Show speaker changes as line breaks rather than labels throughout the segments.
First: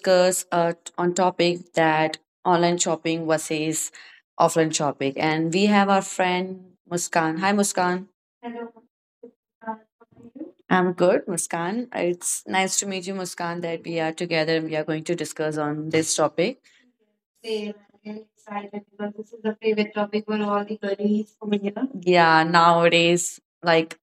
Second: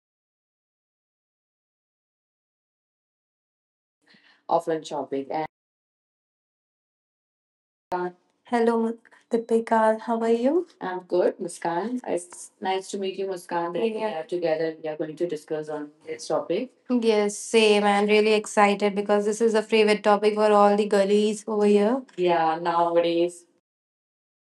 discuss on topic that online shopping versus offline
Offline
shopping
shopping. And
and we have our friend Muskan. Hi, Muskan.
Muskan.
Hello.
Hello, Deepika. How are you?
I'm
I'm
good,
good,
Muskan.
Muskan.
It's
It's
nice to
nice to
meet you,
meet you,
Muskan,
Muskan. That
that
we,
we are
yeah, are
together and
together.
we are
We are
going
going
to
to
discuss
discuss on
on this
this topic.
topic.
Yes, same.
Same.
I'm really
I'm
excited
excited
because this
because
is a
this is the
favorite
favorite
topic for
topic for
all the
all the
girlies over
girlies from
here.
India.
Yeah,
Yeah,
nowadays
nowadays, like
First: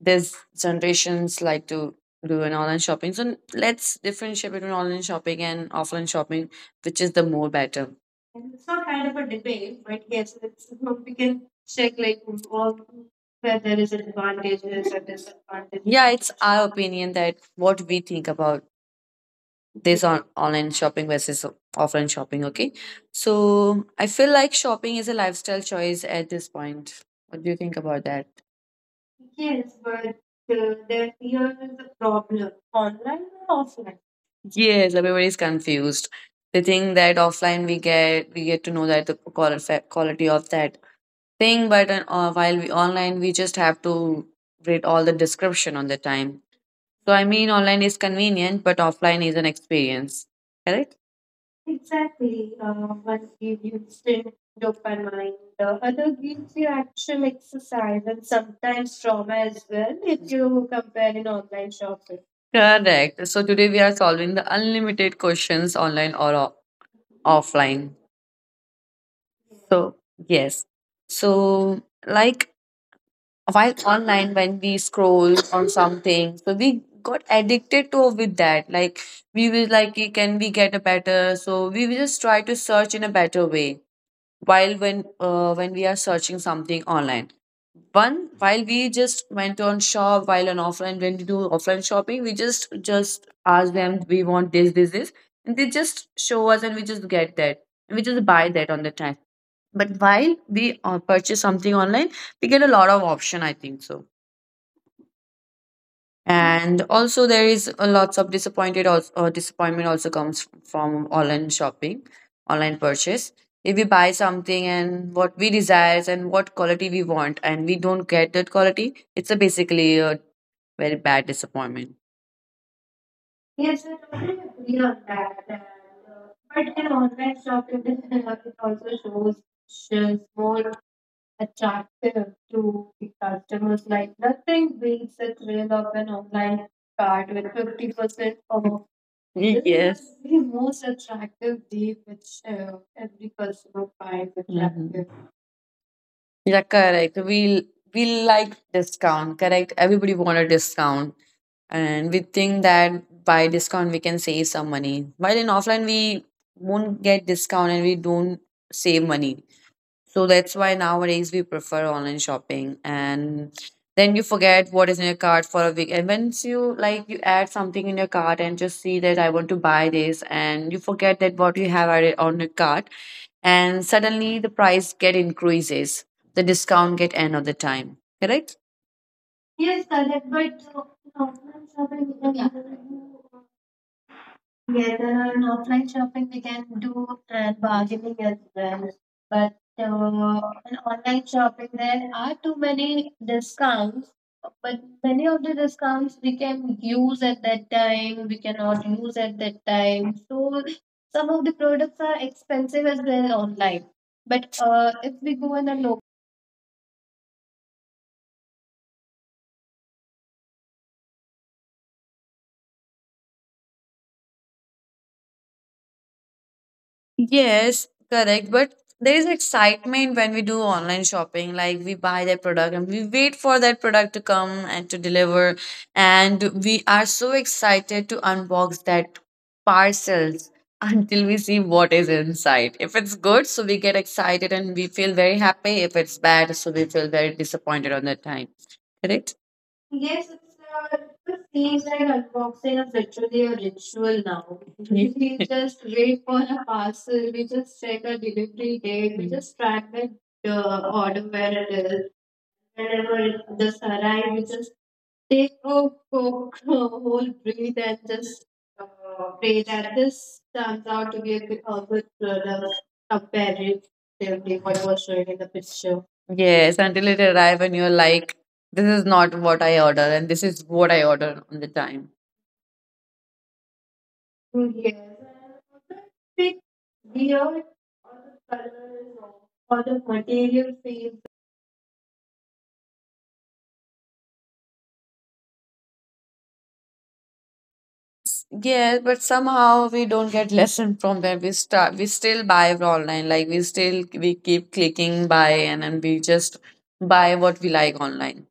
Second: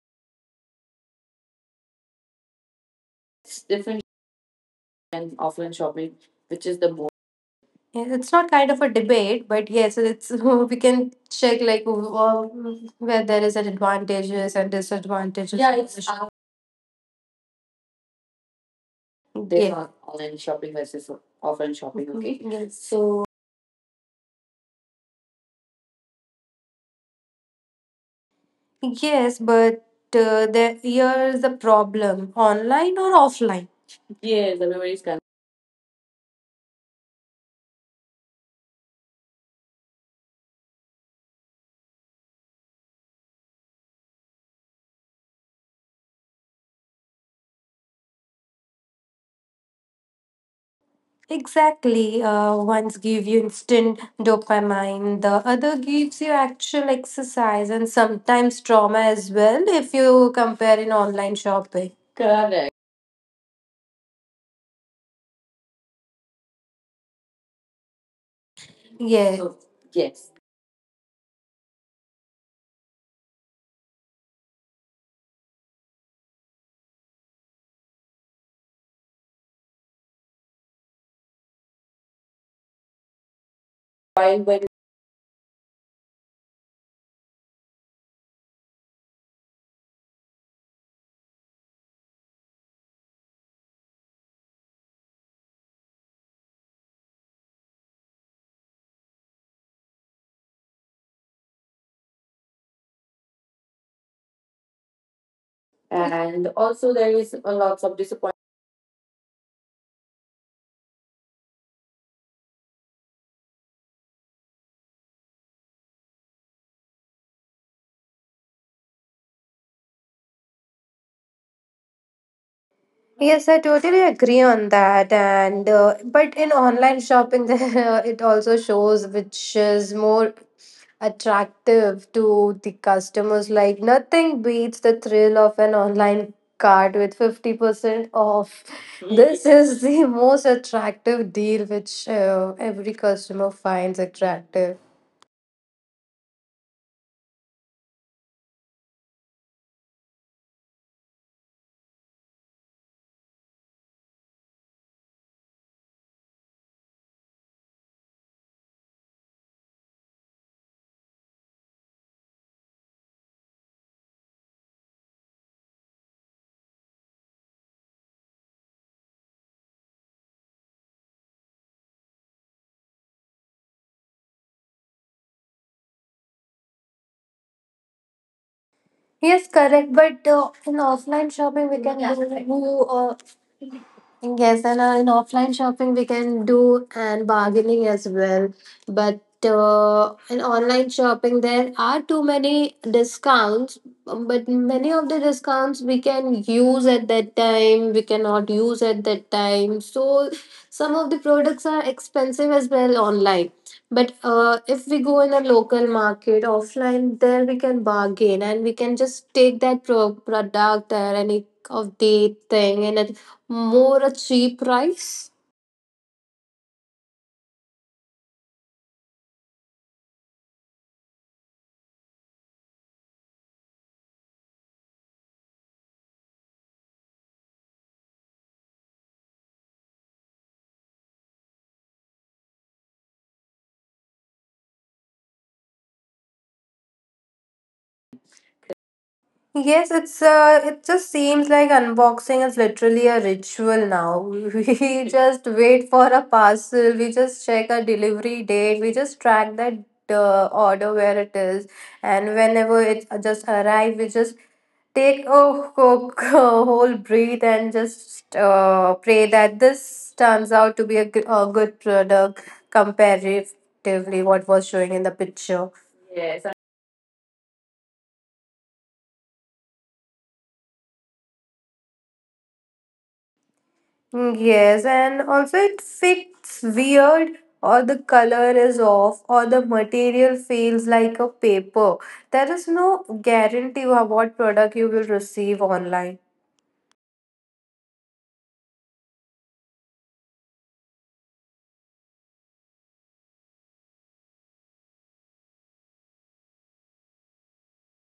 there's generations like to do an online shopping. So
it's
let's
different
differentiate between online
than
shopping and
offline
offline
shopping,
shopping,
which is the
which is
most.
the more better.
Yeah, it's
And
not
it's
kind
not
of a
kind of a
debate, but
debate, but
yes,
yes,
it's
it's,
we
we
can
can
check
check
like
like all
where there
where
is
there
an
is advantages
advantages
and
and
disadvantages.
disadvantages. Yeah,
Yeah,
it's.
it's our opinion that what we think about
They're.
this
Yeah.
on
Online
online
shopping
shopping
versus
versus
offline
offline
shopping,
shopping.
okay?
Okay,
Yes. So
so I feel like shopping is a lifestyle choice at this point. What do you think about that? Yes,
yes,
but
but
then
there,
here is the
here's the
problem,
problem,
online
online or
or offline?
offline?
Yes,
Yes,
everybody is
everybody is kind.
confused. They think that offline we get to know that the quality of that thing, but while we online we just have to read all the description on the time. So I mean, online is convenient, but offline is an experience. Correct? Exactly.
Exactly.
One
One's
gives you
give you
instant
instant
dopamine, the
dopamine, the
other
other
gives you
gives you
actual
actual
exercise and
exercise and
sometimes
sometimes
trauma
trauma
as
as
well
well
if
if
you
you
compare in
compare in
online
online
shopping.
shopping.
Correct.
Correct.
So today we are solving the unlimited questions online or offline.
Yes.
So,
So,
yes.
yes.
So, like while online, when we scroll on something, so we got addicted to with that. Like, we will like, "Okay, can we get a better?" So, we will just try to search in a better way. While
While when,
when we are searching something online one while we just went on shop, while on offline, when we do offline shopping, we just ask them we want this, this, this and they just show us and we just get that and we just buy that on the time. But while we purchase something online, we get a lot of option, I think so. And
and
also,
also
there
there
is
is
a
a
lots
lots
of
of disappointment.
disappointment also comes from online shopping, online purchase. If we buy something and what we desires and what quality we want, and we don't get that quality, it's a basically a very bad disappointment. Yes,
Yes, I
I
totally
totally agree
agree
on
on
that.
that.
And,
And
but
But
in
in
online
online
shopping,
shopping,
it
there,
it
it
also
also
shows
shows which
shows
is
more
more
attractive
attractive
to
to
the
the
customers.
customers.
Like
Like
nothing
nothing
beats
beats
the
the
thrill
thrill
of
of
an
an
online
online
cart
cart
with
with
50%
50%
off.
off.
This is,
This
yes,
is
the
the
most
most
attractive
attractive
deal
deal
which
which
every
every
customer
customer
finds,
finds
attractive.
attractive.
Yeah, correct. We like discount, correct? Everybody want a discount and we think that by discount we can save some money, while in offline we won't get discount and we don't save money. So that's why nowadays we prefer online shopping. And then you forget what is in your cart for a week, and once you like you add something in your cart and just see that I want to buy this, and you forget that what you have added on your cart, and suddenly the price get increases, the discount get end of the time. Correct? Yes,
Yes,
correct.
correct.
But
But
uh, in
in
offline
offline shopping,
shopping,
we
we
can
can do
do. Yes, and
together. In
in
offline
offline
shopping,
shopping
we
we
can
can
do
do
and
and
bargaining
bargaining
as
as
well.
well.
But
But
in
in
online
online
shopping,
shopping
there
there
are
are
too
too
many
many
discounts.
discounts.
But
But
many
many
of
of
the
the
discounts
discounts
we
we
can
can
use
use
at
at
that
that
time,
time,
we
we
cannot
cannot
use
use
at
at
that
that
time.
time.
So
So
some
some
of the
of the
products
products
are
are
expensive
expensive
as
as
well
well
online.
online.
But
But
if
if
we
we
go
go
in a
in a
local.
local market offline, there we can bargain and we can just take that product or any of the thing and at more a cheap price?
Yes, correct. But there is excitement when we do online shopping. Like we buy that product and we wait for that product to come and to deliver. And we are so excited to unbox that parcels until we see what is inside. If it's good, so we get excited and we feel very happy. If it's bad, so we feel very disappointed on that time. Correct? Yes,
Yes,
it's,
it's uh,
it
it
just
just
seems
seems
like
like unboxing
unboxing is
is
literally
literally
a
a
ritual
ritual
now.
now.
We
We
just
just
wait
wait
for
for a
a parcel,
parcel,
we
we
just
just
check
check
a
a
delivery
delivery
date,
date,
we
we
just
just
track
track
the
that
order
order where
where
it
it
is,
is.
and
Whenever
whenever
it
it
just
just
arrives,
arrive,
we
we
just
just
take
take
a
a
coke,
quick,
a whole
whole
breath,
breath
and
and
just
just
pray
pray
that
that
this
this
turns
turns
out
out
to
to
be
be
a
a,
good
g-
a
a
good
good
product
product
comparatively
comparatively
what
what
was
was
showing
showing
in
in
the
the
picture.
picture.
Yes, until it arrive and you're like, this is not what I order, and this is what I order on the time. Yes.
Yes, and also it fits weird, or the color is off, or the material feels like a paper. There is no guarantee of what product you will receive online.
Yes, but somehow we don't get lesson from that. We start, we still buy from online. Like we still we keep clicking buy, and then we just buy what we like online.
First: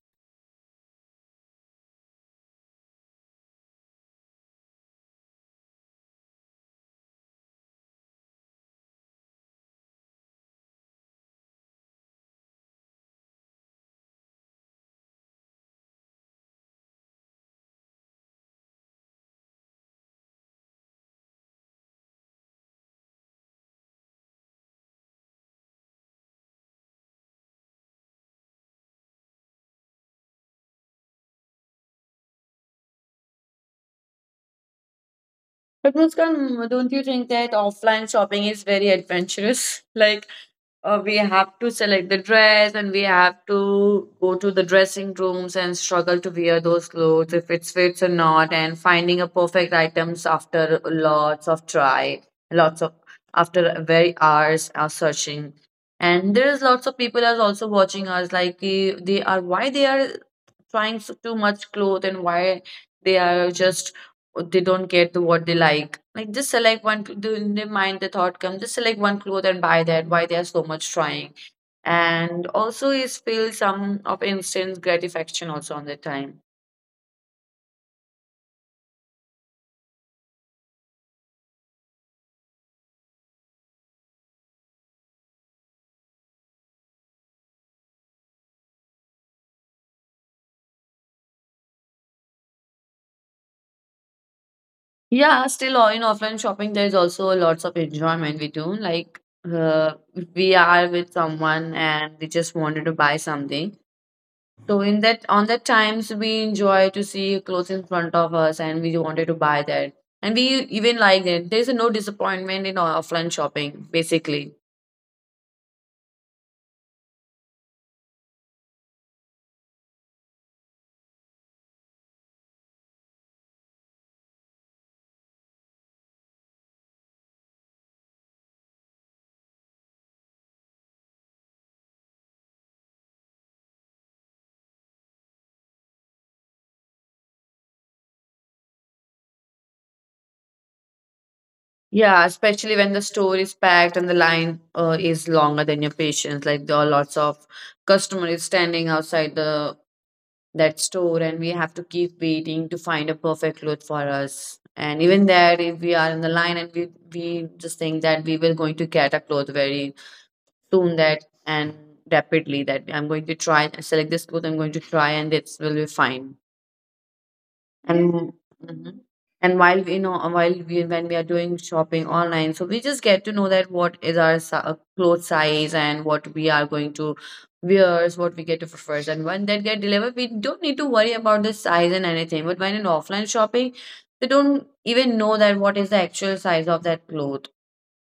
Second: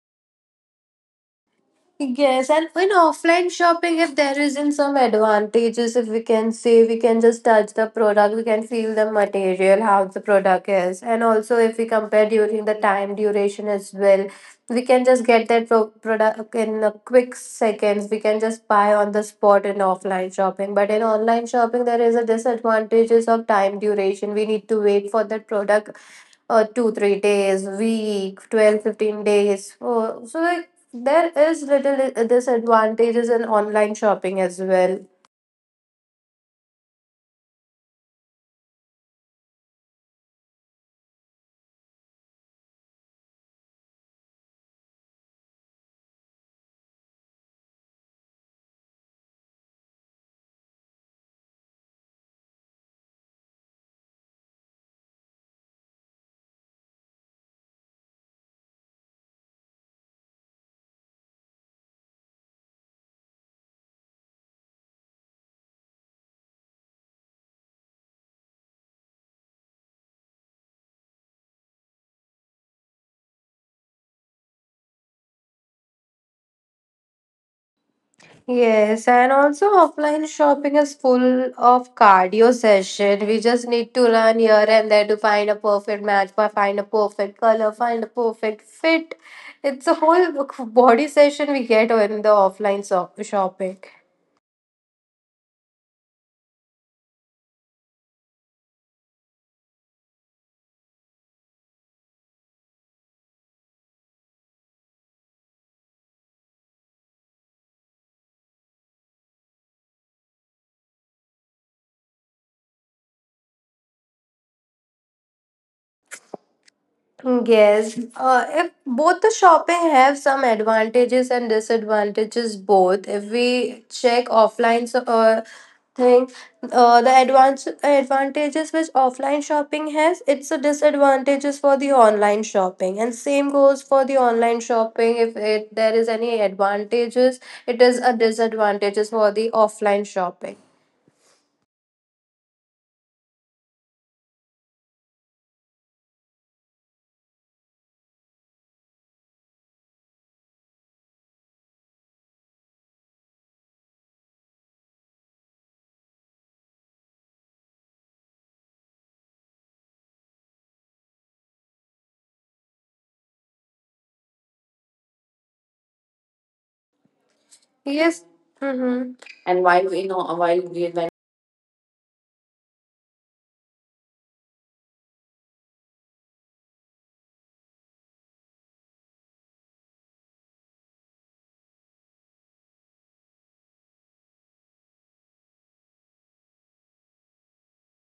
Yes, and in offline shopping, if there isn't some advantages, if we can say we can just touch the product, we can feel the material, how the product is, and also if we compare during the time duration as well, we can just get that product in a quick seconds. We can just buy on the spot in offline shopping, but in online shopping, there is a disadvantages of time duration. We need to wait for that product two, 3 days, week, 12-15 days. Oh, so, like, there is little disadvantages in online shopping as well.
But Muskan, don't you think that offline shopping is very adventurous? Like we have to select the dress and we have to go to the dressing rooms and struggle to wear those clothes if it fits or not, and finding a perfect items after lots of try, lots of after very hours of searching. And there is lots of people are also watching us, like they are, why they are trying so, too much clothes, and why they are just, they don't get to what they like. Like just select one in their mind the thought come, just select one cloth and buy that. Why they are so much trying? And also is feel some of instant gratification also on the time.
Yes, and also offline shopping is full of cardio session. We just need to run here and there to find a perfect match, find a perfect color, find a perfect fit. It's a whole body session we get in the offline shopping.
Yeah, still in offline shopping there is also lots of enjoyment we do like. Uh, we are with someone and we just wanted to buy something. So in that on the times we enjoy to see clothes in front of us and we wanted to buy that. And we even like it. There's no disappointment in offline shopping, basically.
Yes, if both the shopping have some advantages and disadvantages both. If we check offline so, thing, the advance advantages which offline shopping has, it's a disadvantages for the online shopping, and same goes for the online shopping. If it, there is any advantages, it is a disadvantages for the offline shopping.
Yeah, especially when the store is packed and the line is longer than your patience. Like there are lots of customers standing outside the that store, and we have to keep waiting to find a perfect cloth for us. And even there, if we are in the line and we just think that we were going to get a cloth very soon that and rapidly, that I'm going to try select this course, I'm going to try and this will be fine.
Yes.
And mhm.
Mm-hmm. And
While
while
we
we know,
know, while
while
we
we,
when
when.
we are doing shopping online, so we just get to know that what is our clothes size and what we are going to wear, is what we get to prefer. And when that get delivered, we don't need to worry about the size and anything. But when in offline shopping, they don't even know that what is the actual size of that clothes,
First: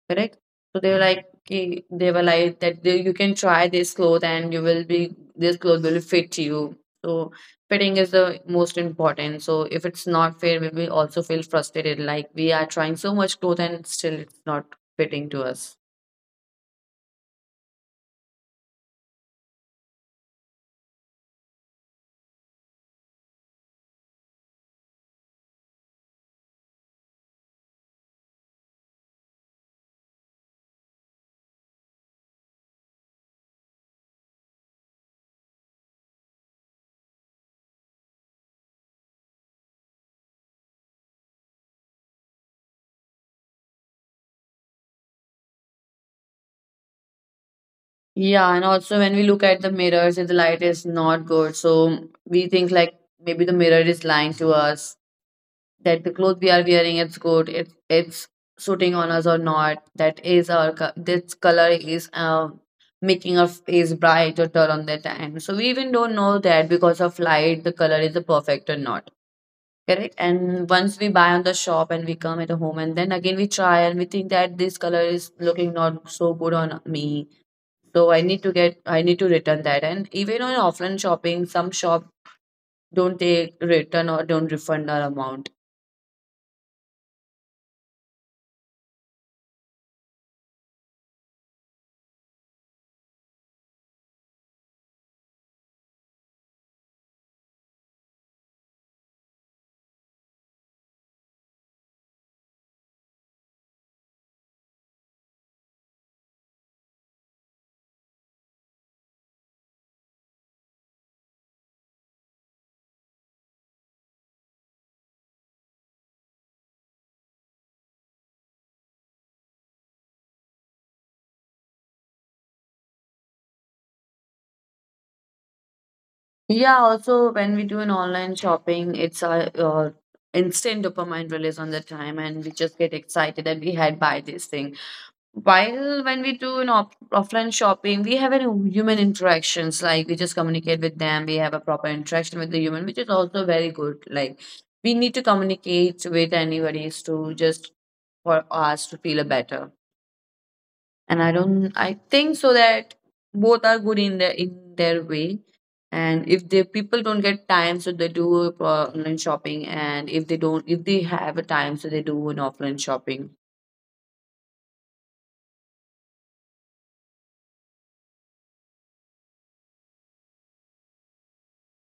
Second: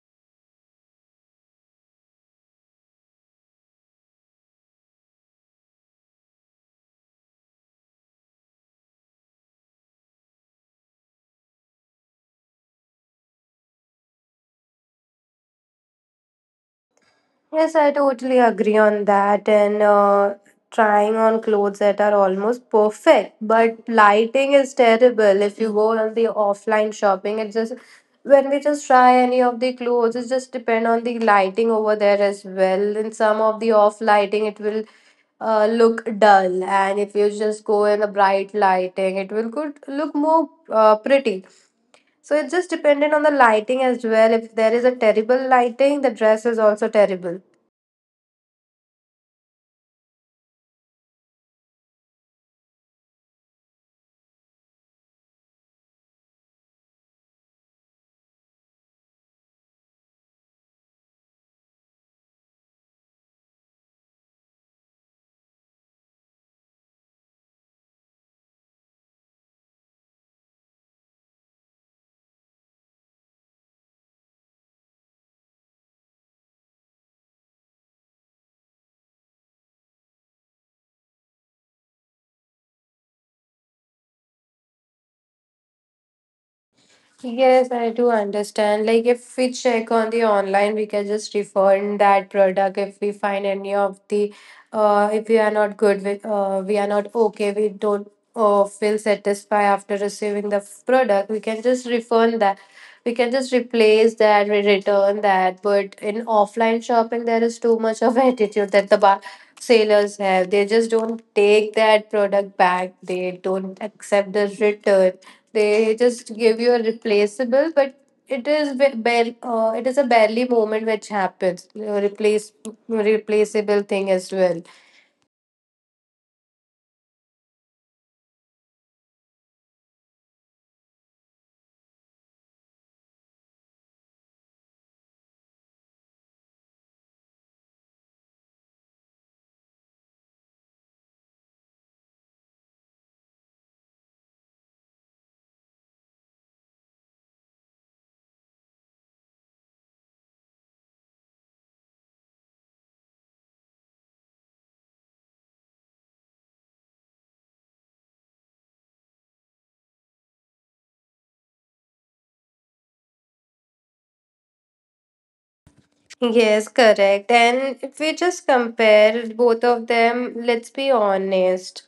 correct? So they were like, "Ki-" they were like that they, you can try this cloth and you will be, this cloth will fit you. So fitting is the most important. So if it's not fair, we will also feel frustrated. Like we are trying so much cloth and still it's not fitting to us.
Yes, I totally agree on that. And Trying on clothes that are almost perfect, but lighting is terrible. If you go on the offline shopping, it just when we just try any of the clothes, it just depend on the lighting over there as well. In some of the off lighting, it will look dull, and if you just go in the bright lighting, it will good look more pretty. So it just depended on the lighting as well. If there is a terrible lighting, the dress is also terrible.
Yeah, and also when we look at the mirrors, if the light is not good, so we think like maybe the mirror is lying to us, that the clothes we are wearing it's good, it's suiting on us or not. That is our this color is making our face bright or dull on that time. So we even don't know that because of light, the color is the perfect or not. Correct. And once we buy on the shop and we come at home and then again we try and we think that this color is looking not so good on me, so I need to return that. And even on offline shopping, some shop don't take return or don't refund our amount.
Yes, I do understand. Like if we check on the online, we can just refund that product if we find any of the if we are not good with we are not okay, we don't feel satisfied after receiving the product, we can just refund that. We can just replace that, we return that. But in offline shopping, there is too much of attitude that the bar sailors have. They just don't take that product back. They don't accept the return, they just give you a replaceable, but it is bare, it is a barely moment which happens. A replaceable thing as well.
Yeah, also when we do an online shopping, it's a instant dopamine release on the time, and we just get excited that we had buy this thing. While when we do an offline shopping, we have an human interactions. Like we just communicate with them. We have a proper interaction with the human, which is also very good. Like we need to communicate with anybody to just for us to feel better. And I don't. I think so that both are good in their way. And if the people don't get time, so they do online shopping. And if they don't, if they have a time, so they do an offline shopping.
Yes, correct. And if we just compare both of them, let's be honest.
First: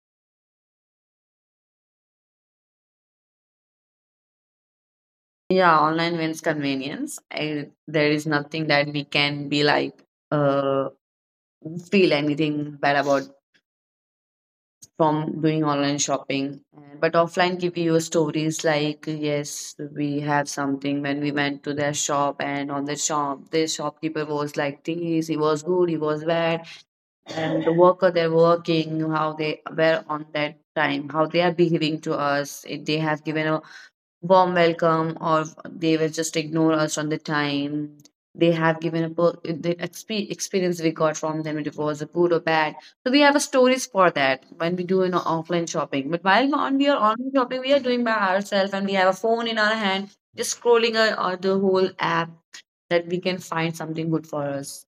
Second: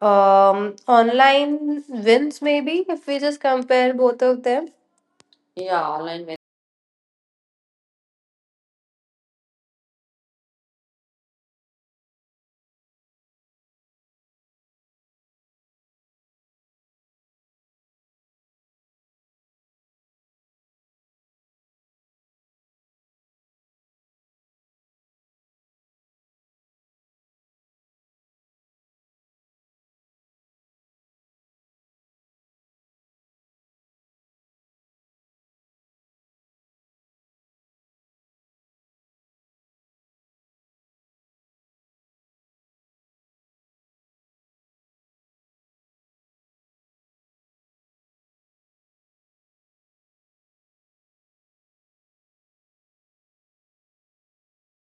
Online wins maybe if we just compare both of them.
Yeah,
Yeah,
online
online.
wins convenience. There is nothing that we can be like, uh, feel anything bad about from doing online shopping. But offline give you stories like, yes, we have something when we went to their shop and on the shop, this shopkeeper was like this, he was good, he was bad, and the worker they're working, how they were on that time, how they are behaving to us, if they have given warm welcome or they will just ignore us on the time they have given experience we got from them it was a good or bad. So we have a stories for that when we do an offline shopping, but while on we are online shopping we are doing by ourselves and we have a phone in our hand just scrolling the whole app that we can find something good for us.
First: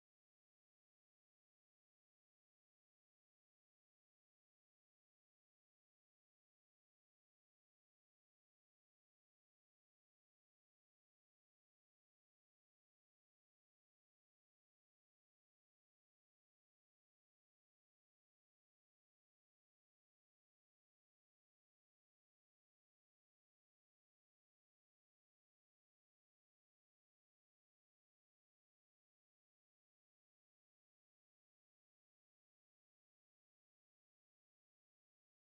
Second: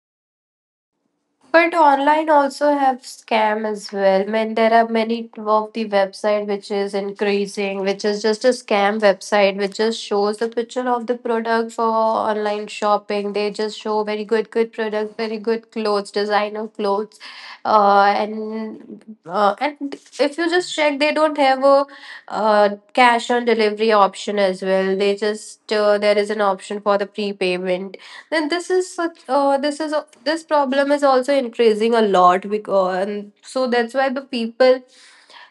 But online also have scam as well. I mean, there are many of the website which is increasing, which is just a scam website, which just shows the picture of the product for online shopping. They just show very good, good products, very good clothes, designer clothes, and if you just check, they don't have a cash on delivery option as well. They just there is an option for the prepayment, then this is such this is this problem is also increasing a lot because and so that's why the people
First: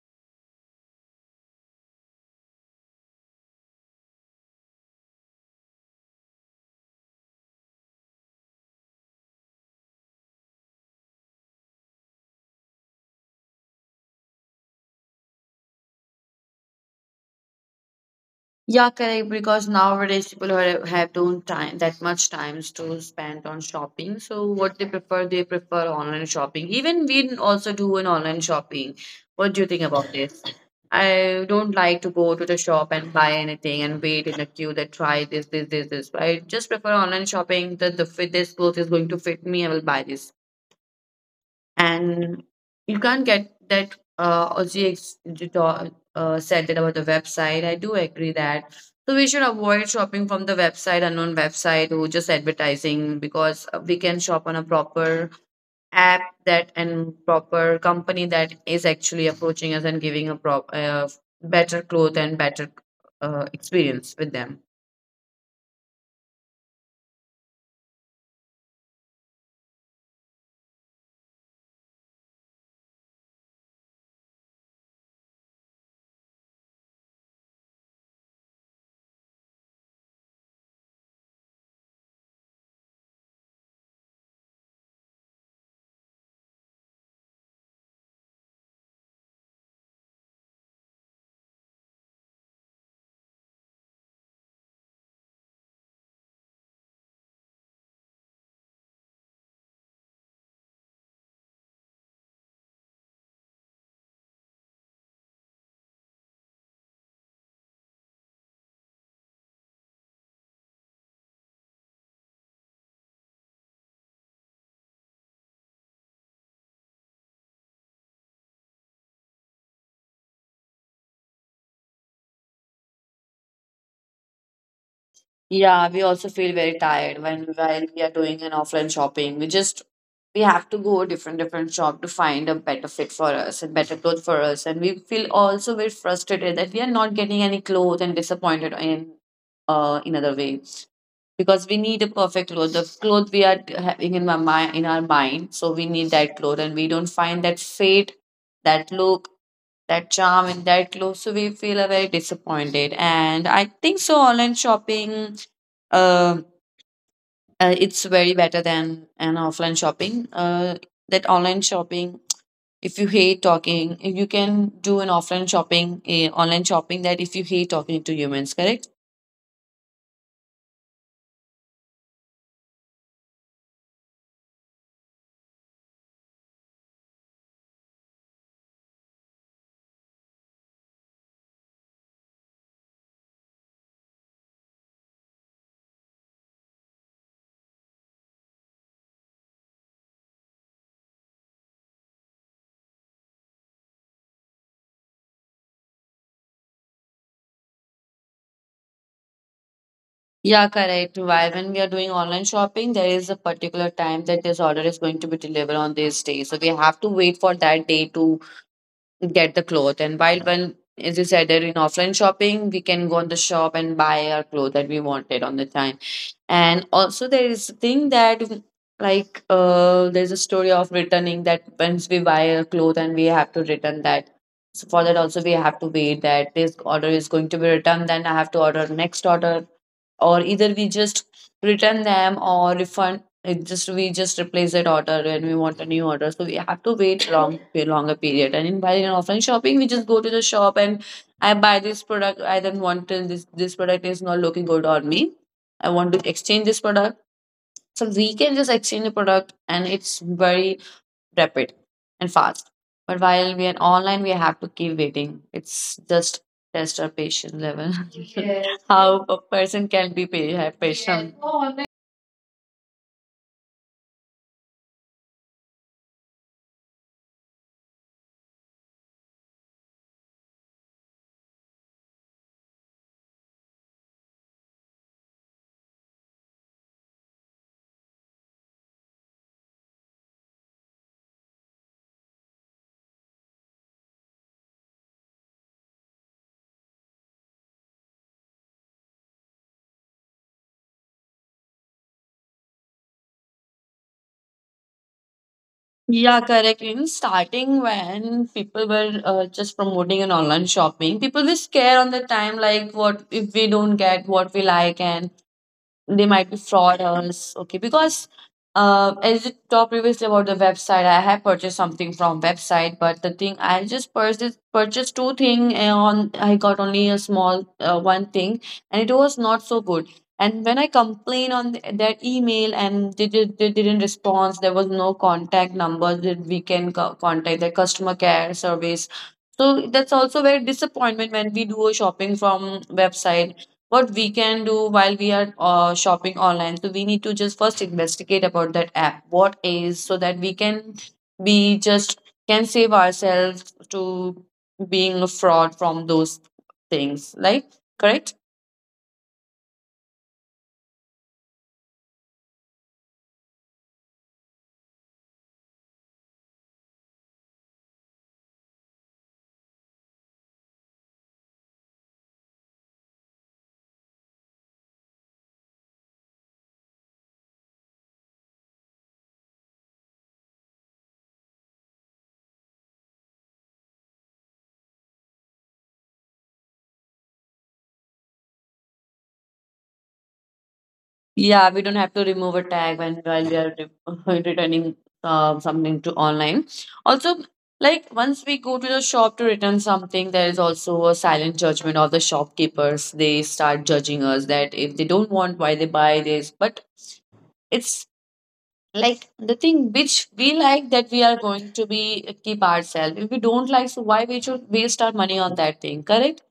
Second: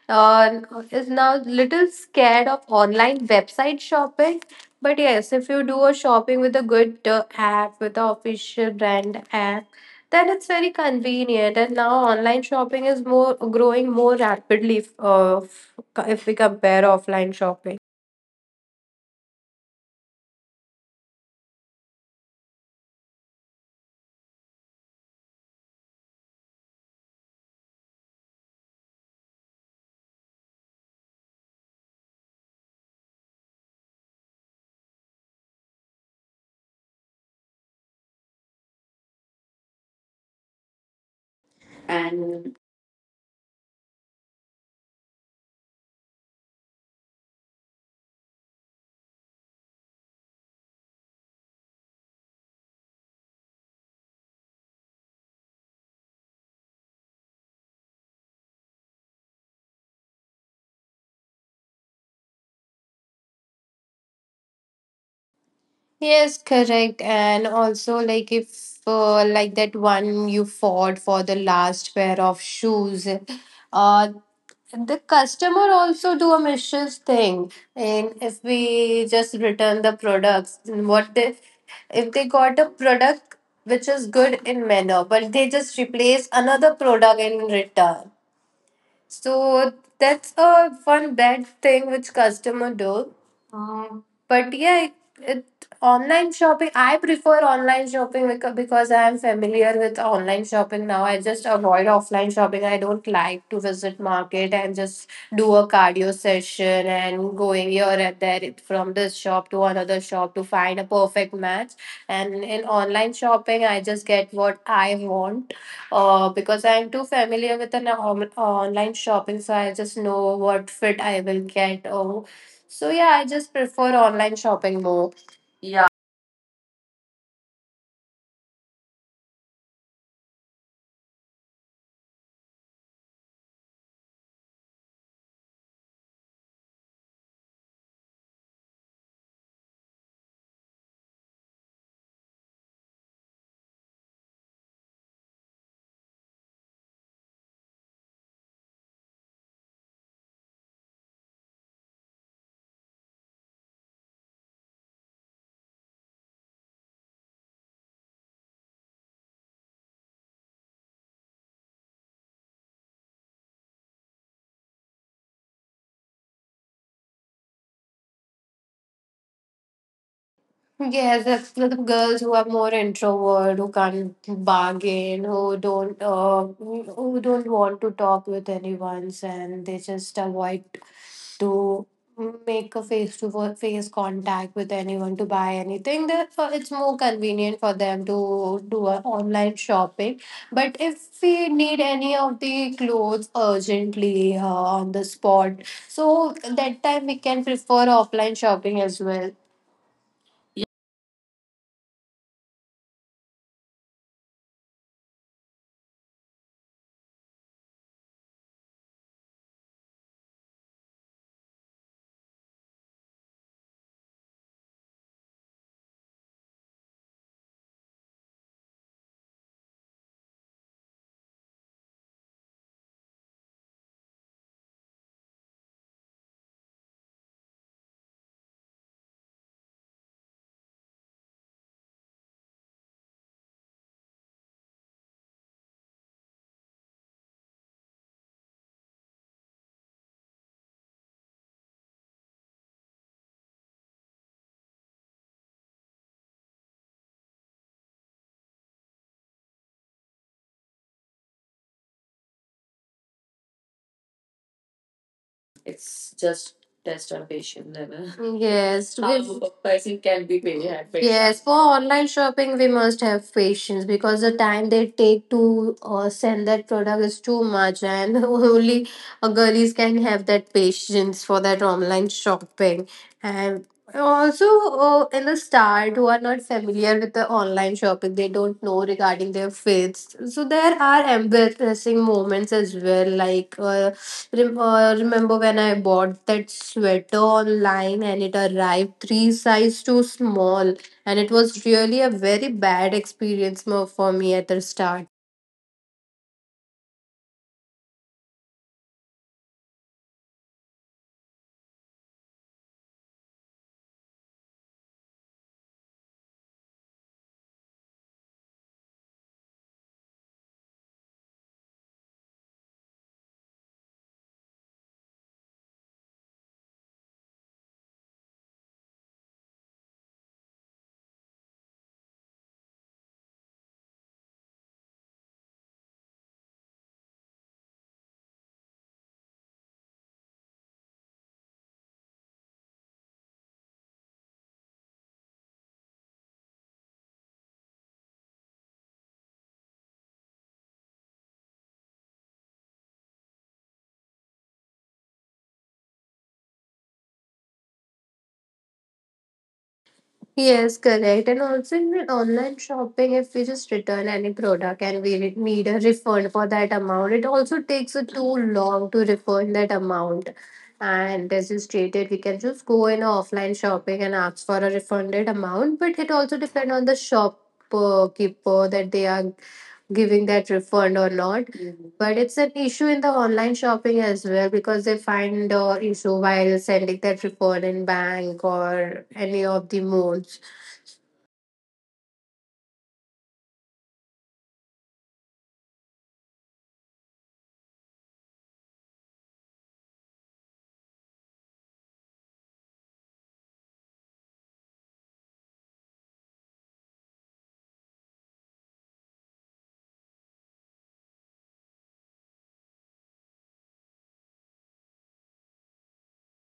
uh, is now little scared of online website shopping, but yes, if you do a shopping with a good app with the official brand app, then it's very convenient and now online shopping is more growing more rapidly if we compare offline shopping,
Yeah, correct. Because nowadays people who have don't time that much times to spend on shopping. So what they prefer online shopping. Even we also do an online shopping. What do you think about this? I don't like to go to the shop and buy anything and wait in a queue that try this, this, this, this. I just prefer online shopping that the fit this clothes is going to fit me. I will buy this and
and
you can't get that also you said that about the website. I do agree that, so we should avoid shopping from the website, unknown website who just advertising, because we can shop on a proper app that, and proper company that is actually approaching us and giving a prop better cloth and better experience with them.
yes, correct. And also, like, if like that one you fought for the last pair of shoes, uh, the customer also do a mischievous thing. And if we just return the products, what they if they got a product which is good in manner, but they just replace another product in return. So that's a one bad thing which customer do. But yeah, it online shopping. I prefer online shopping because I am familiar with online shopping now. I just avoid offline shopping. I don't like to visit market and just do a cardio session and going here and there from this shop to another shop to find a perfect match. And in online shopping, I just get what I want because I'm too familiar with an online shopping, so I just know what fit I will get. Oh, so yeah, I just prefer online shopping more. Yeah.
Yeah, we also feel very tired when while we are doing an offline shopping. We just we have to go different different shop to find a better fit for us and better clothes for us, and we feel also very frustrated that we are not getting any clothes and disappointed in other way, because we need a perfect clothes. The clothes we are having in my mind in our mind, so we need that clothes, and we don't find that fit, that look, that charm and that glow. So we feel very disappointed. And I think so. Online shopping, uh, it's very better than an offline shopping. That online shopping, if you hate talking, you can do an offline shopping, a online shopping. That if you hate talking to humans, correct?
Yes, that's for the girls who are more introvert, who can't bargain, who don't want to talk with anyone, and they just avoid to make a face to face contact with anyone to buy anything, therefore it's more convenient for them to do a online shopping, but if we need any of the clothes urgently on the spot, so that time we can prefer offline shopping as well.
Yeah, correct. Why when we are doing online shopping, there is a particular time that this order is going to be delivered on this day. So we have to wait for that day to get the cloth. And while when, as you said, that in offline shopping, we can go on the shop and buy our clothes that we wanted on the time. And also there is a thing that like there's a story of returning that once we buy a cloth and we have to return that. So for that also we have to wait that this order is going to be returned. Then I have to order next order, or either we just return them or refund it, just we just replace that order and we want a new order, so we have to wait long longer period. And in buying and offline shopping we just go to the shop and I buy this product. I then want to this product is not looking good on me. I want to exchange this product, so we can just exchange the product and it's very rapid and fast. But while we are online, we have to keep waiting. It's
It's
just
just
test
test
our
of
patience
patience
level.
level.
Yes.
Yes, how
How
we
a
a
person
person
can
can
be
be very
have
happy. Yes,
patient.
for online shopping, we must have patience because the time they take to send that product is too much, and only girlies can have that patience for that online shopping. And also, in the start, who are not familiar with the online shopping, they don't know regarding their faiths. So there are embarrassing moments as well. Like, remember when I bought that sweater online and it arrived three size too small, and it was really a very bad experience for me at the start.
Yeah, correct. In starting, when people were just promoting an online shopping, people were scared on the time, like what if we don't get what we like, and they might be frauders, okay? Because as you talked previously about the website, I have purchased something from website, but the thing I just purchased two thing, and on I got only a small one thing, and it was not so good. And when I complained on their email, and they didn't respond. There was no contact number that we can contact the customer care service. So that's also very disappointment when we do a shopping from website. What we can do while we are shopping online, so we need to just first investigate about that app, what is, so that we can be just can save ourselves to being a fraud from those things. Like correct.
Yes, correct. And also in the online shopping, if we just return any product and we need a refund for that amount, it also takes a too long to refund that amount. And as you stated, we can just go in offline shopping and ask for a refunded amount, but it also depends on the shop keeper that they are giving that refund or not. Mhm. But it's an issue in the online shopping as well because they find issue while sending that refund in bank or any of the mode.
Yeah, we don't have to remove a tag when while we are returning something to online. Also, like once we go to the shop to return something, there is also a silent judgment of the shopkeepers. They start judging us that if they don't want, why they buy this. But it's like the thing which we like that we are going to be keep ourselves. If we don't like, so why we should waste our money on that thing? Correct?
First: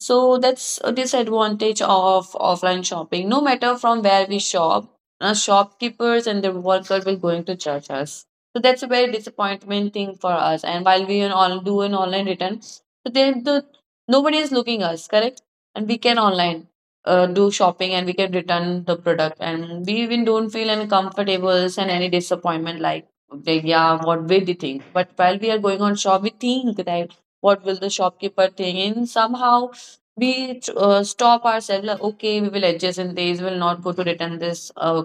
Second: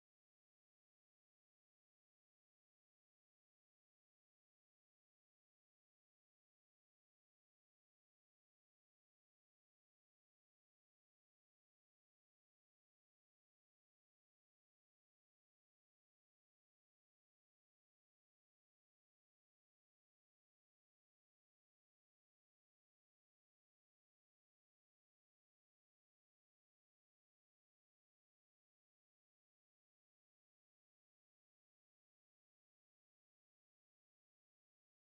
So that's a disadvantage of offline shopping. No matter from where we shop, shopkeepers and the workers will going to judge us. So that's a very disappointment thing for us. And while we an all do an online return, so there the nobody is looking us, correct? And we can online do shopping and we can return the product and we even don't feel uncomfortable and any disappointment, like okay, yeah, what will they think? But while we are going on shop, we think that what will the shopkeeper think? And somehow we stop ourselves like okay, we will adjust in this, we will not go to return this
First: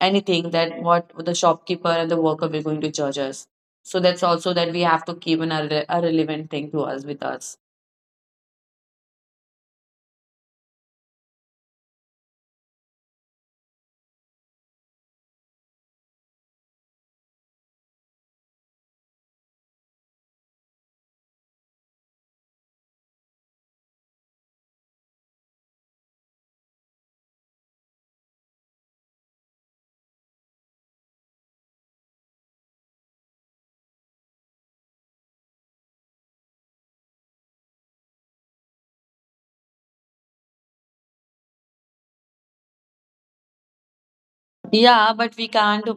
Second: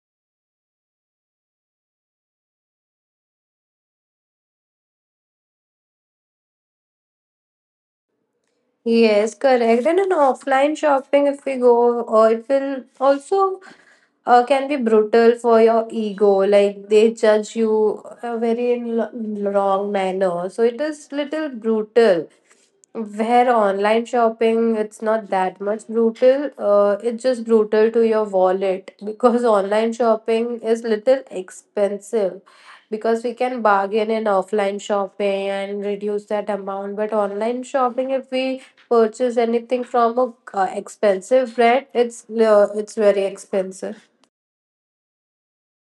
anything, that what the shopkeeper and the worker will going to charge us. So that's also that we have to keep in a, a relevant thing to us with us.
Yes, correct. And in offline shopping, if we go, or it will also can be brutal for your ego. Like they judge you very in wrong manner. So it is little brutal. Where online shopping, it's not that much brutal. It's just brutal to your wallet because online shopping is little expensive because we can bargain in offline shopping and reduce that amount. But online shopping, if we purchase anything from a expensive brand, it's very expensive.
Yeah, but we can't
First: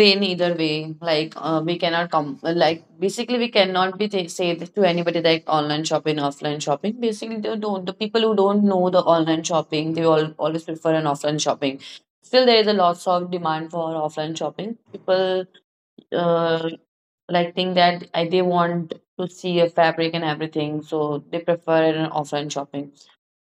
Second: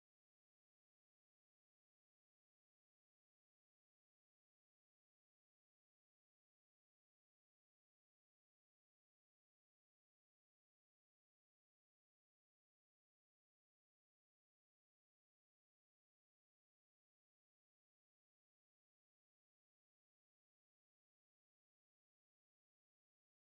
win either way, like we cannot come, like basically we cannot be say this to anybody, like online shopping offline shopping. Basically they don't, the people who don't know the online shopping, they all always prefer an offline shopping. Still there is a lots of demand for offline shopping. People uh, like think that they want to see a fabric and everything, so they prefer an offline shopping.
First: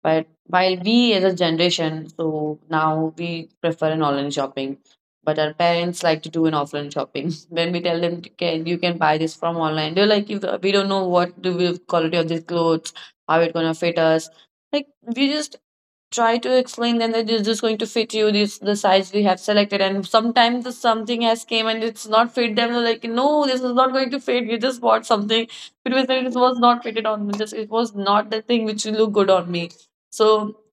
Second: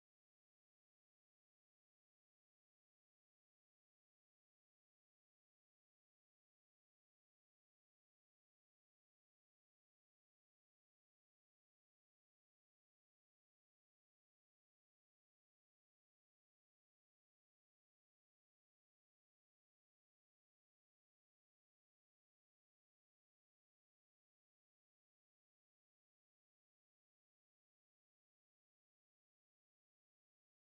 But while we as a generation, so now we prefer an online shopping. But our parents like to do an offline shopping. When we tell them, can you can buy this from online? They're like, we don't know what the quality of these clothes, how it gonna fit us." Like we just try to explain them that this is going to fit you, this the size we have selected. And sometimes the something has came and it's not fit them. They're like, no, this is not going to fit you, just bought something because it was not fitted on me, just it was not the thing which will look good on me. So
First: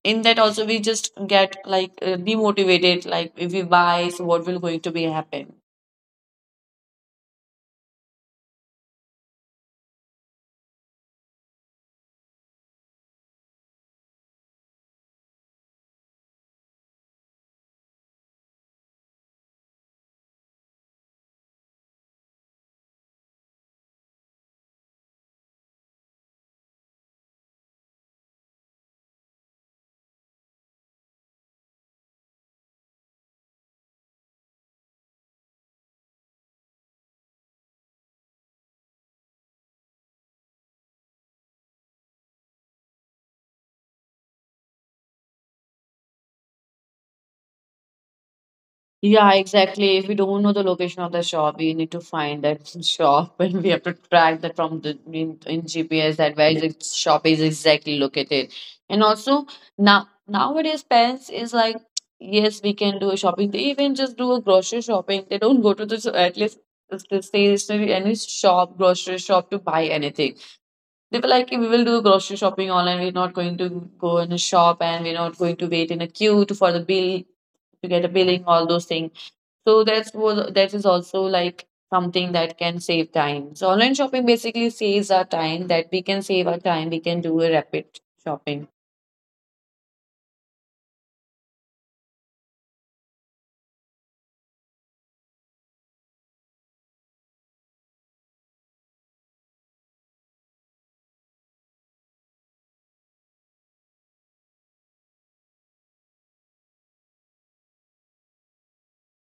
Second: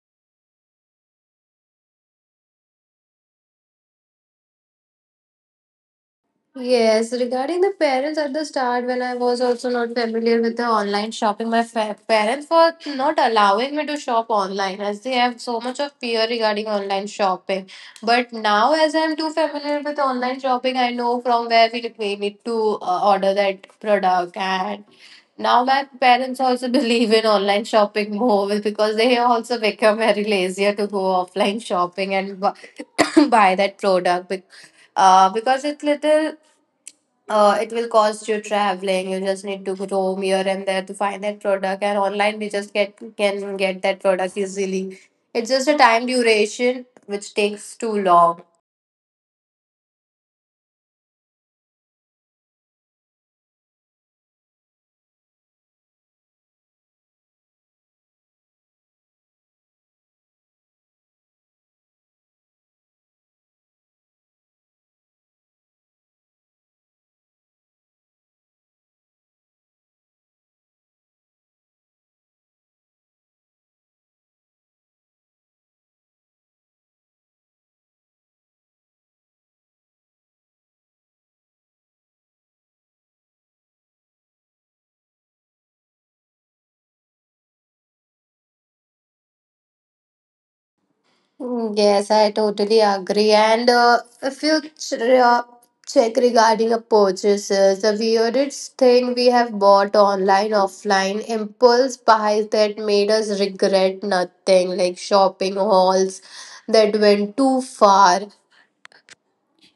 in that also we just get like demotivated, like if we buy so what will going to be happen.
Yes, regarding the parents at the start, when I was also not familiar with the online shopping, my parents were not allowing me to shop online as they have so much of fear regarding online shopping. But now, as I'm too familiar with online shopping, I know from where we need to order that product, and now my parents also believe in online shopping more because they also become very lazier to go offline shopping and buy that product because it will cost you traveling. You just need to roam here and there to find that product. And online, we just get can get that product easily. It's just a time duration which takes too long.
Yeah, exactly. If we don't know the location of the shop, we need to find that shop and we have to track that from the in GPS that where the shop is exactly located. And also now nowadays parents is like yes, we can do a shopping. They even just do a grocery shopping. They don't go to the at least the stationery any shop, grocery shop to buy anything. They were like, we will do grocery shopping online. We're not going to go in a shop and we're not going to wait in a queue to, for the bill to get a billing, all those things. So that's was that is also like something that can save time. So online shopping basically saves our time, that we can save our time, we can do a rapid shopping.
Mm, yes, I totally agree. And if check regarding a purchases, the weirdest thing we have bought online, offline, impulse buys that made us regret nothing, like shopping hauls that went too far.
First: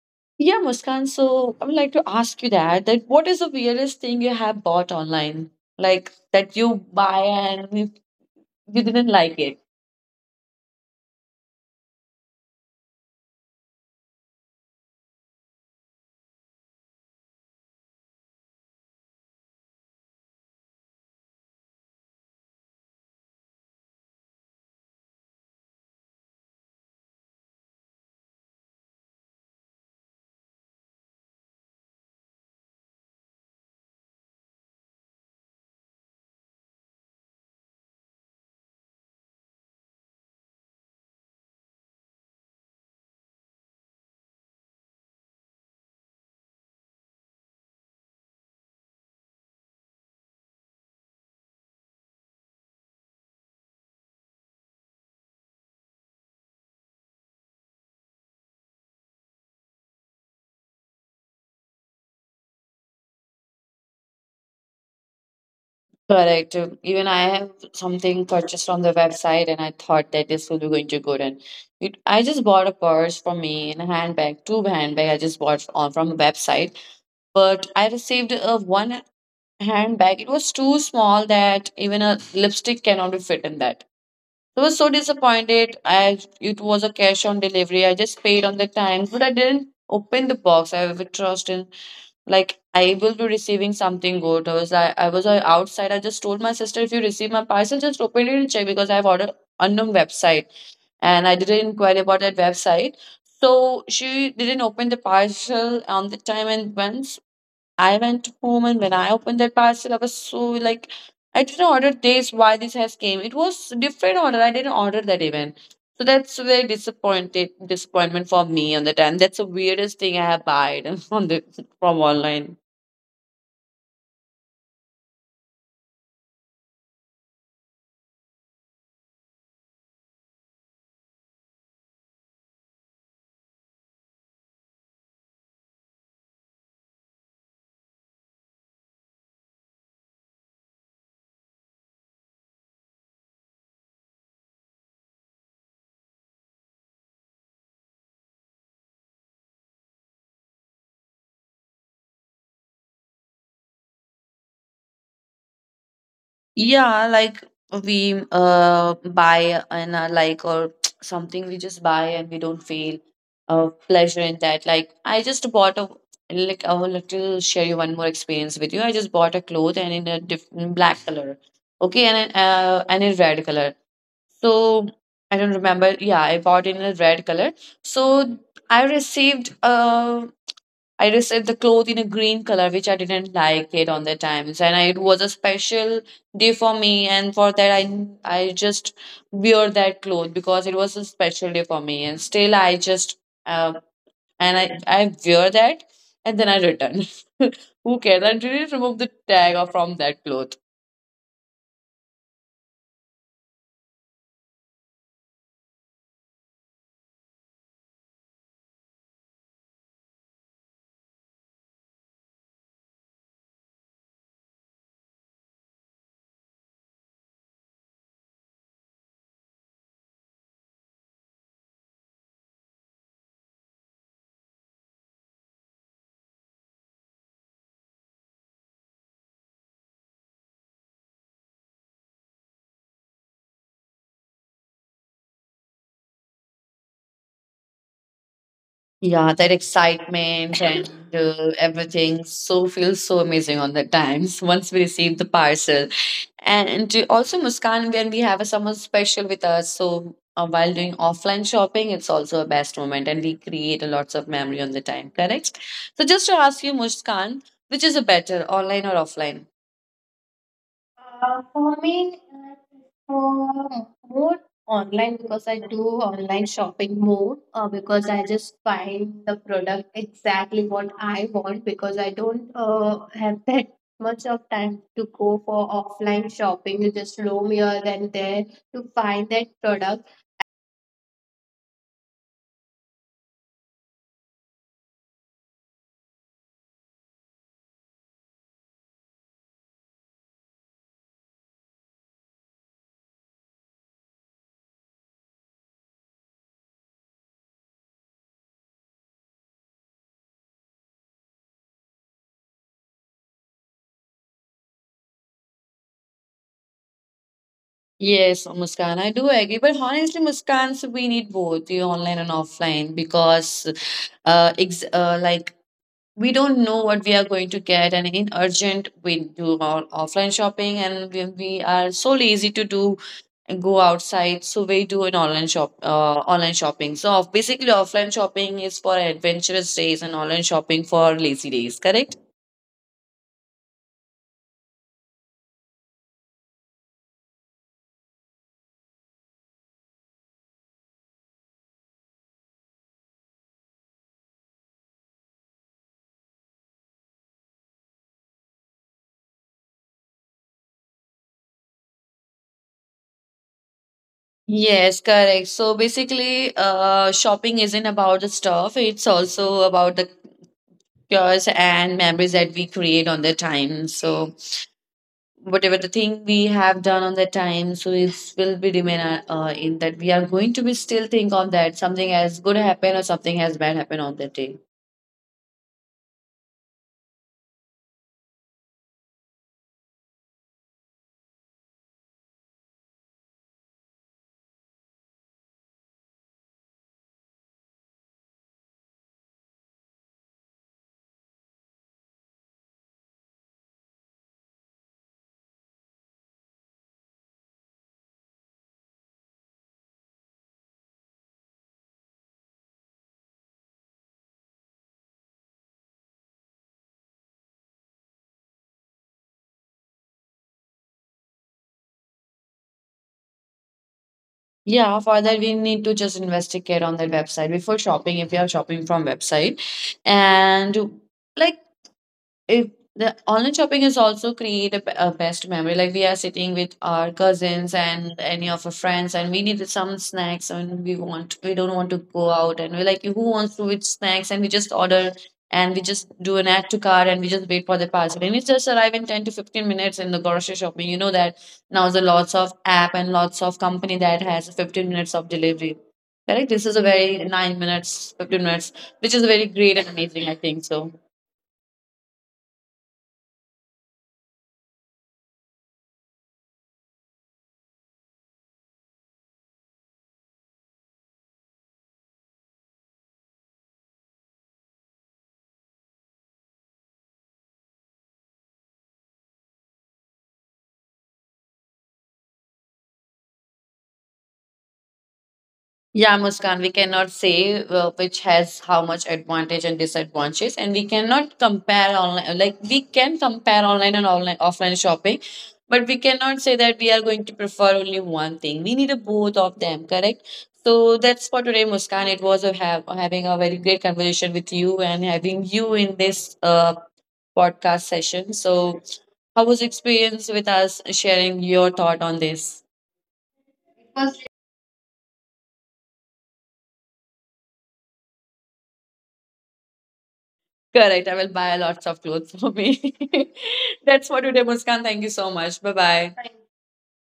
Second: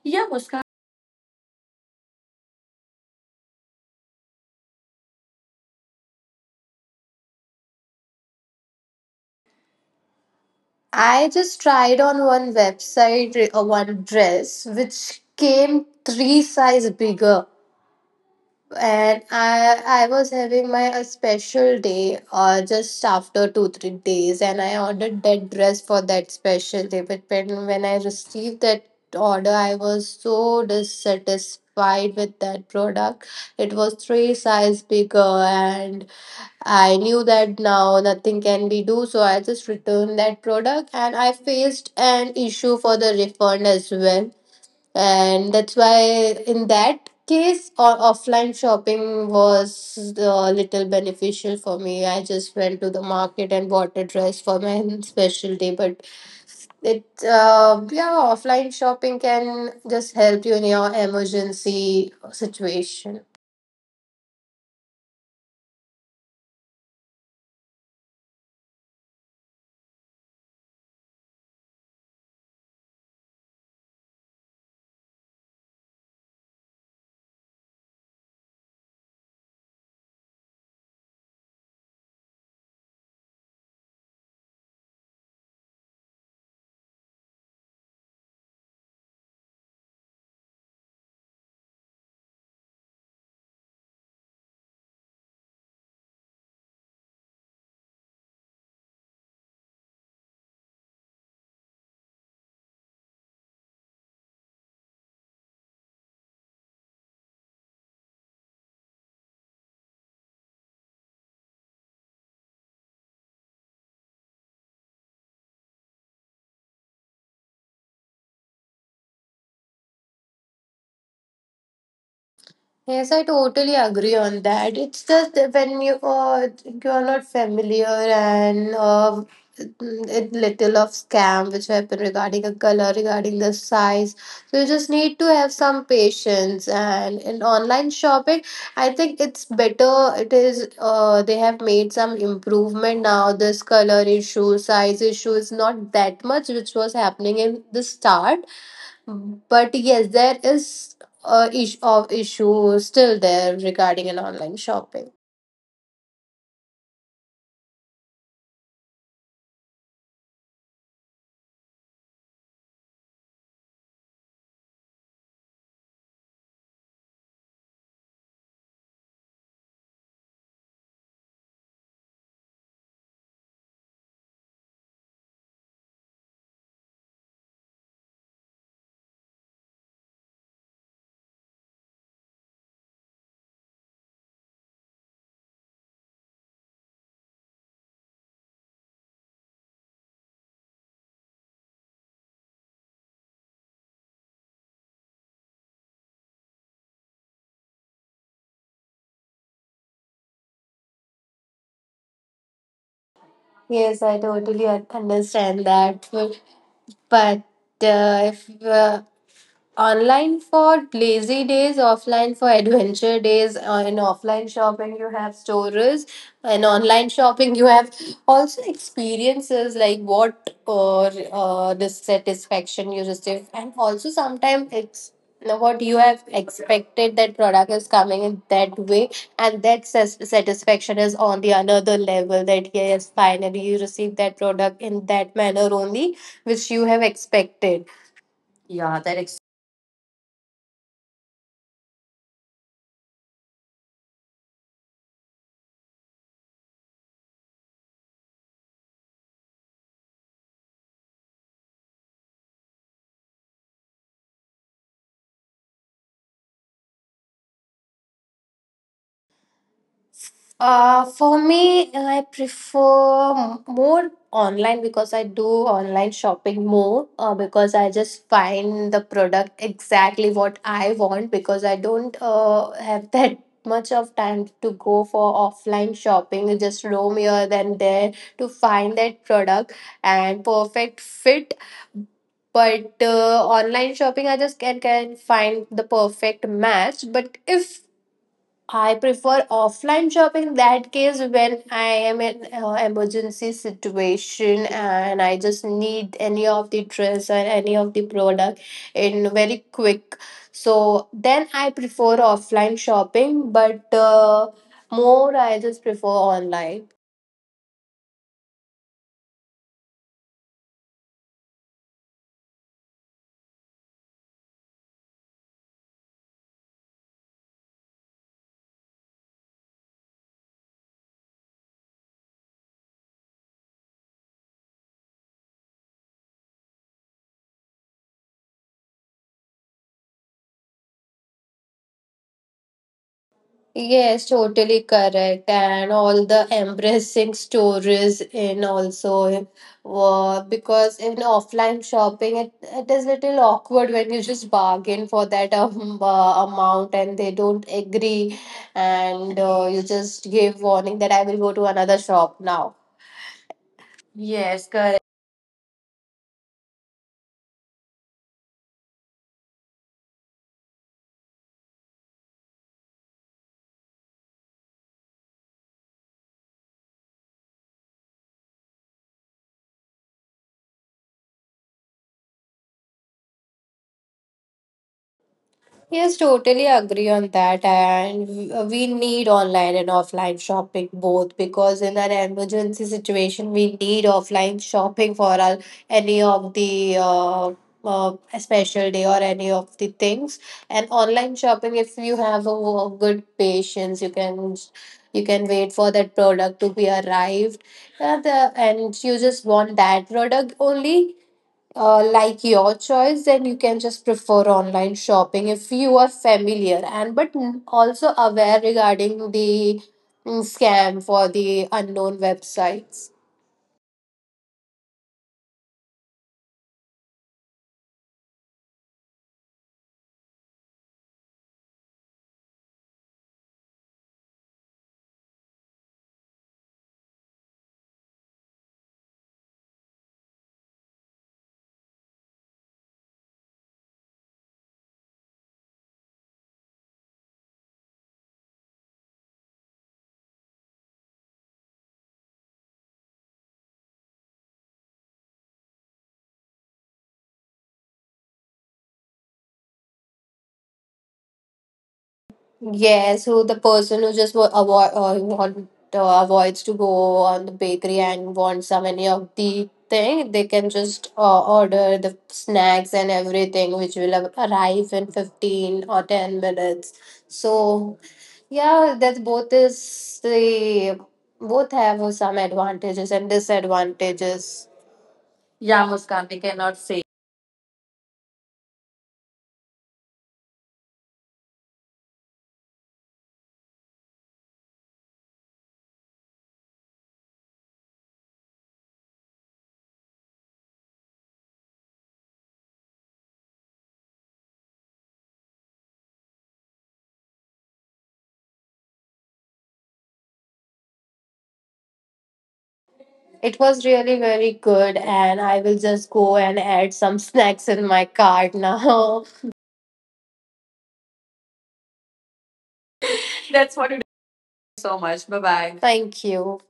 Yeah,
Yeah,
Muskan.
Muskan, so I would like to ask you that that what is the weirdest thing you have bought online? Like that you buy and you didn't like it.
I just tried on one website one dress which came three size bigger, and I was having my a special day or just after 2-3 days, and I ordered that dress for that special day, but when I received that order, I was so dissatisfied with that product. It was three size bigger, and I knew that now nothing can be do, so I just returned that product and I faced an issue for the refund as well. And that's why in that case or offline shopping was a little beneficial for me. I just went to the market and bought a dress for my specialty. But it yeah, offline shopping can just help you in your emergency situation.
Correct. Even I have something purchased on the website, and I thought that this will be going to good. And it, I just bought a purse for me and a handbag, two handbag I just bought on from a website, but I received a one handbag. It was too small that even a lipstick cannot fit in that. I was so disappointed. I it was a cash on delivery. I just paid on the time, but I didn't open the box. I have a trust in like I will be receiving something good. I was I was outside. I just told my sister if you receive my parcel, just open it and check because I have ordered unknown website and I didn't inquire about that website. So she didn't open the parcel on the time and went I went home, and when I opened that parcel, I was so like, I didn't order this. Why this has came? It was different order. I didn't order that even. So that's a very disappointed disappointment for me on the time. That's the weirdest thing I have bought on the from online.
Yes, I totally agree on that. It's just that when you are not familiar, and it little of scam which happen regarding a color, regarding the size. So you just need to have some patience. And in online shopping, I think it's better. It is They have made some improvement now. This color issue, size issue is not that much which was happening in the start, but yes, there is a issue of issue still there regarding an online shopping.
Yeah, like we buy and like or something we just buy and we don't feel pleasure in that. Like I just bought a Like I will little share you one more experience with you. I just bought a cloth and in a different black color, okay, and in red color. So I don't remember. Yeah, I bought it in a red color. So I received um I received the cloth in a green color, which I didn't like it on the times, and I, it was a special day for me. And for that, I just wear that cloth because it was a special day for me. And still, I just uh, and I wear that, and then I return. Who cares? I didn't remove the tag or from that cloth.
Yes, I totally understand that. But if online for lazy days, offline for adventure days. In offline shopping, you have stores, and online shopping, you have also experiences like what or dissatisfaction you receive, and also sometimes it's what you have expected that product is coming in that way, and that satisfaction is on the another level. That yes, finally you receive that product in that manner only, which you have expected.
Yeah,
Yeah,
that
that
excitement and everything so feels so amazing on the times once we receive the parcel. And also, Muskan, when we have a someone special with us, so while doing offline shopping, it's also a best moment, and we create a lots of memory on the time. Correct. So just to ask you, Muskan, which is a better, online or offline? Uh, for
For
me,
me,
uh,
I
for
prefer
more
more
online
online
because
because
I
I
do
do
online
online
shopping
shopping
more,
more
because
because
I
I
just
just
find
find
the
the
product
product
exactly
exactly
what
what
I
I
want
want
because
because
I
I
don't
don't
have
have
that
that
much
much
of
of
time
time
to
to go
go for
for offline
offline shopping.
shopping.
You
You
just
just
roam
roam
here
here
and
then
there
there to
to find
find
that
that
product.
product and perfect fit, but online shopping, I just can find the perfect match. But if I prefer offline shopping that case when I am in emergency situation and I just need any of the dress or any of the product in very quick. So then I prefer offline shopping, but more I just prefer online.
Yes, Muskan, I do agree. But honestly, Muskan, so we need both the online and offline because, like we don't know what we are going to get, and in urgent we do our offline shopping, and we are so lazy to do and go outside, so we do an online shop online shopping. So off, basically, offline shopping is for adventurous days and online shopping for lazy days, correct.
Yes, totally correct. And all the embarrassing stories in also because in offline shopping, it is little awkward when you just bargain for that amount and they don't agree, and you just give warning that I will go to another shop now. Yes,
Yes,
correct.
correct. So basically, shopping isn't about the stuff, it's also about the cures and memories that we create on the time. So whatever the thing we have done on that time, so it will be remain in that we are going to be still think on that something has good happen or something has bad happen on that day.
Yes, totally agree on that. And we need online and offline shopping both because in an emergency situation, we need offline shopping for any of the uh, special day or any of the things. And online shopping, if you have good patience, you can wait for that product to be arrived. And you just want that product only like your choice, then you can just prefer online shopping if you are familiar and but also aware regarding the scam for the unknown websites.
Yeah, for that we need to just investigate on that website before shopping if we are shopping from website. And like, if the online shopping is also create a best memory, like we are sitting with our cousins and any of our friends and we need some snacks and we want we don't want to go out, and we're like who wants to eat snacks, and we just order and we just do an add to cart, and we just wait for the parcel, and it just arrive in 10 to 15 minutes. In the grocery shopping, you know that now there lots of app and lots of company that has 15 minutes of delivery. Correct, this is a very 9 minutes, 15 minutes, which is very great and amazing, I think so.
Yes, who the person who just avoids to go on the bakery and wants some any of the thing they can just order the snacks and everything which will arrive in 15 or 10 minutes. So yeah, that both is the both have some advantages and disadvantages.
Yeah,
Yeah,
Muskan,
Muskan,
we
we
cannot
cannot say.
say which has how much advantage and disadvantages, and we cannot compare online. Like we can compare online and online offline shopping, but we cannot say that we are going to prefer only one thing. We need a both of them, correct? So that's for today, Muskan. It was a have having a very great conversation with you and having you in this podcast session. So how was your experience with us sharing your thought on this?
It was really very good, and I will just go and add some snacks in my cart now.
Correct. I will buy lots of clothes for me. That's
That's
for
what it
today, Muskan. Thank you
is.
so
So
much.
much.
Bye
Bye bye.
bye.
Thank you.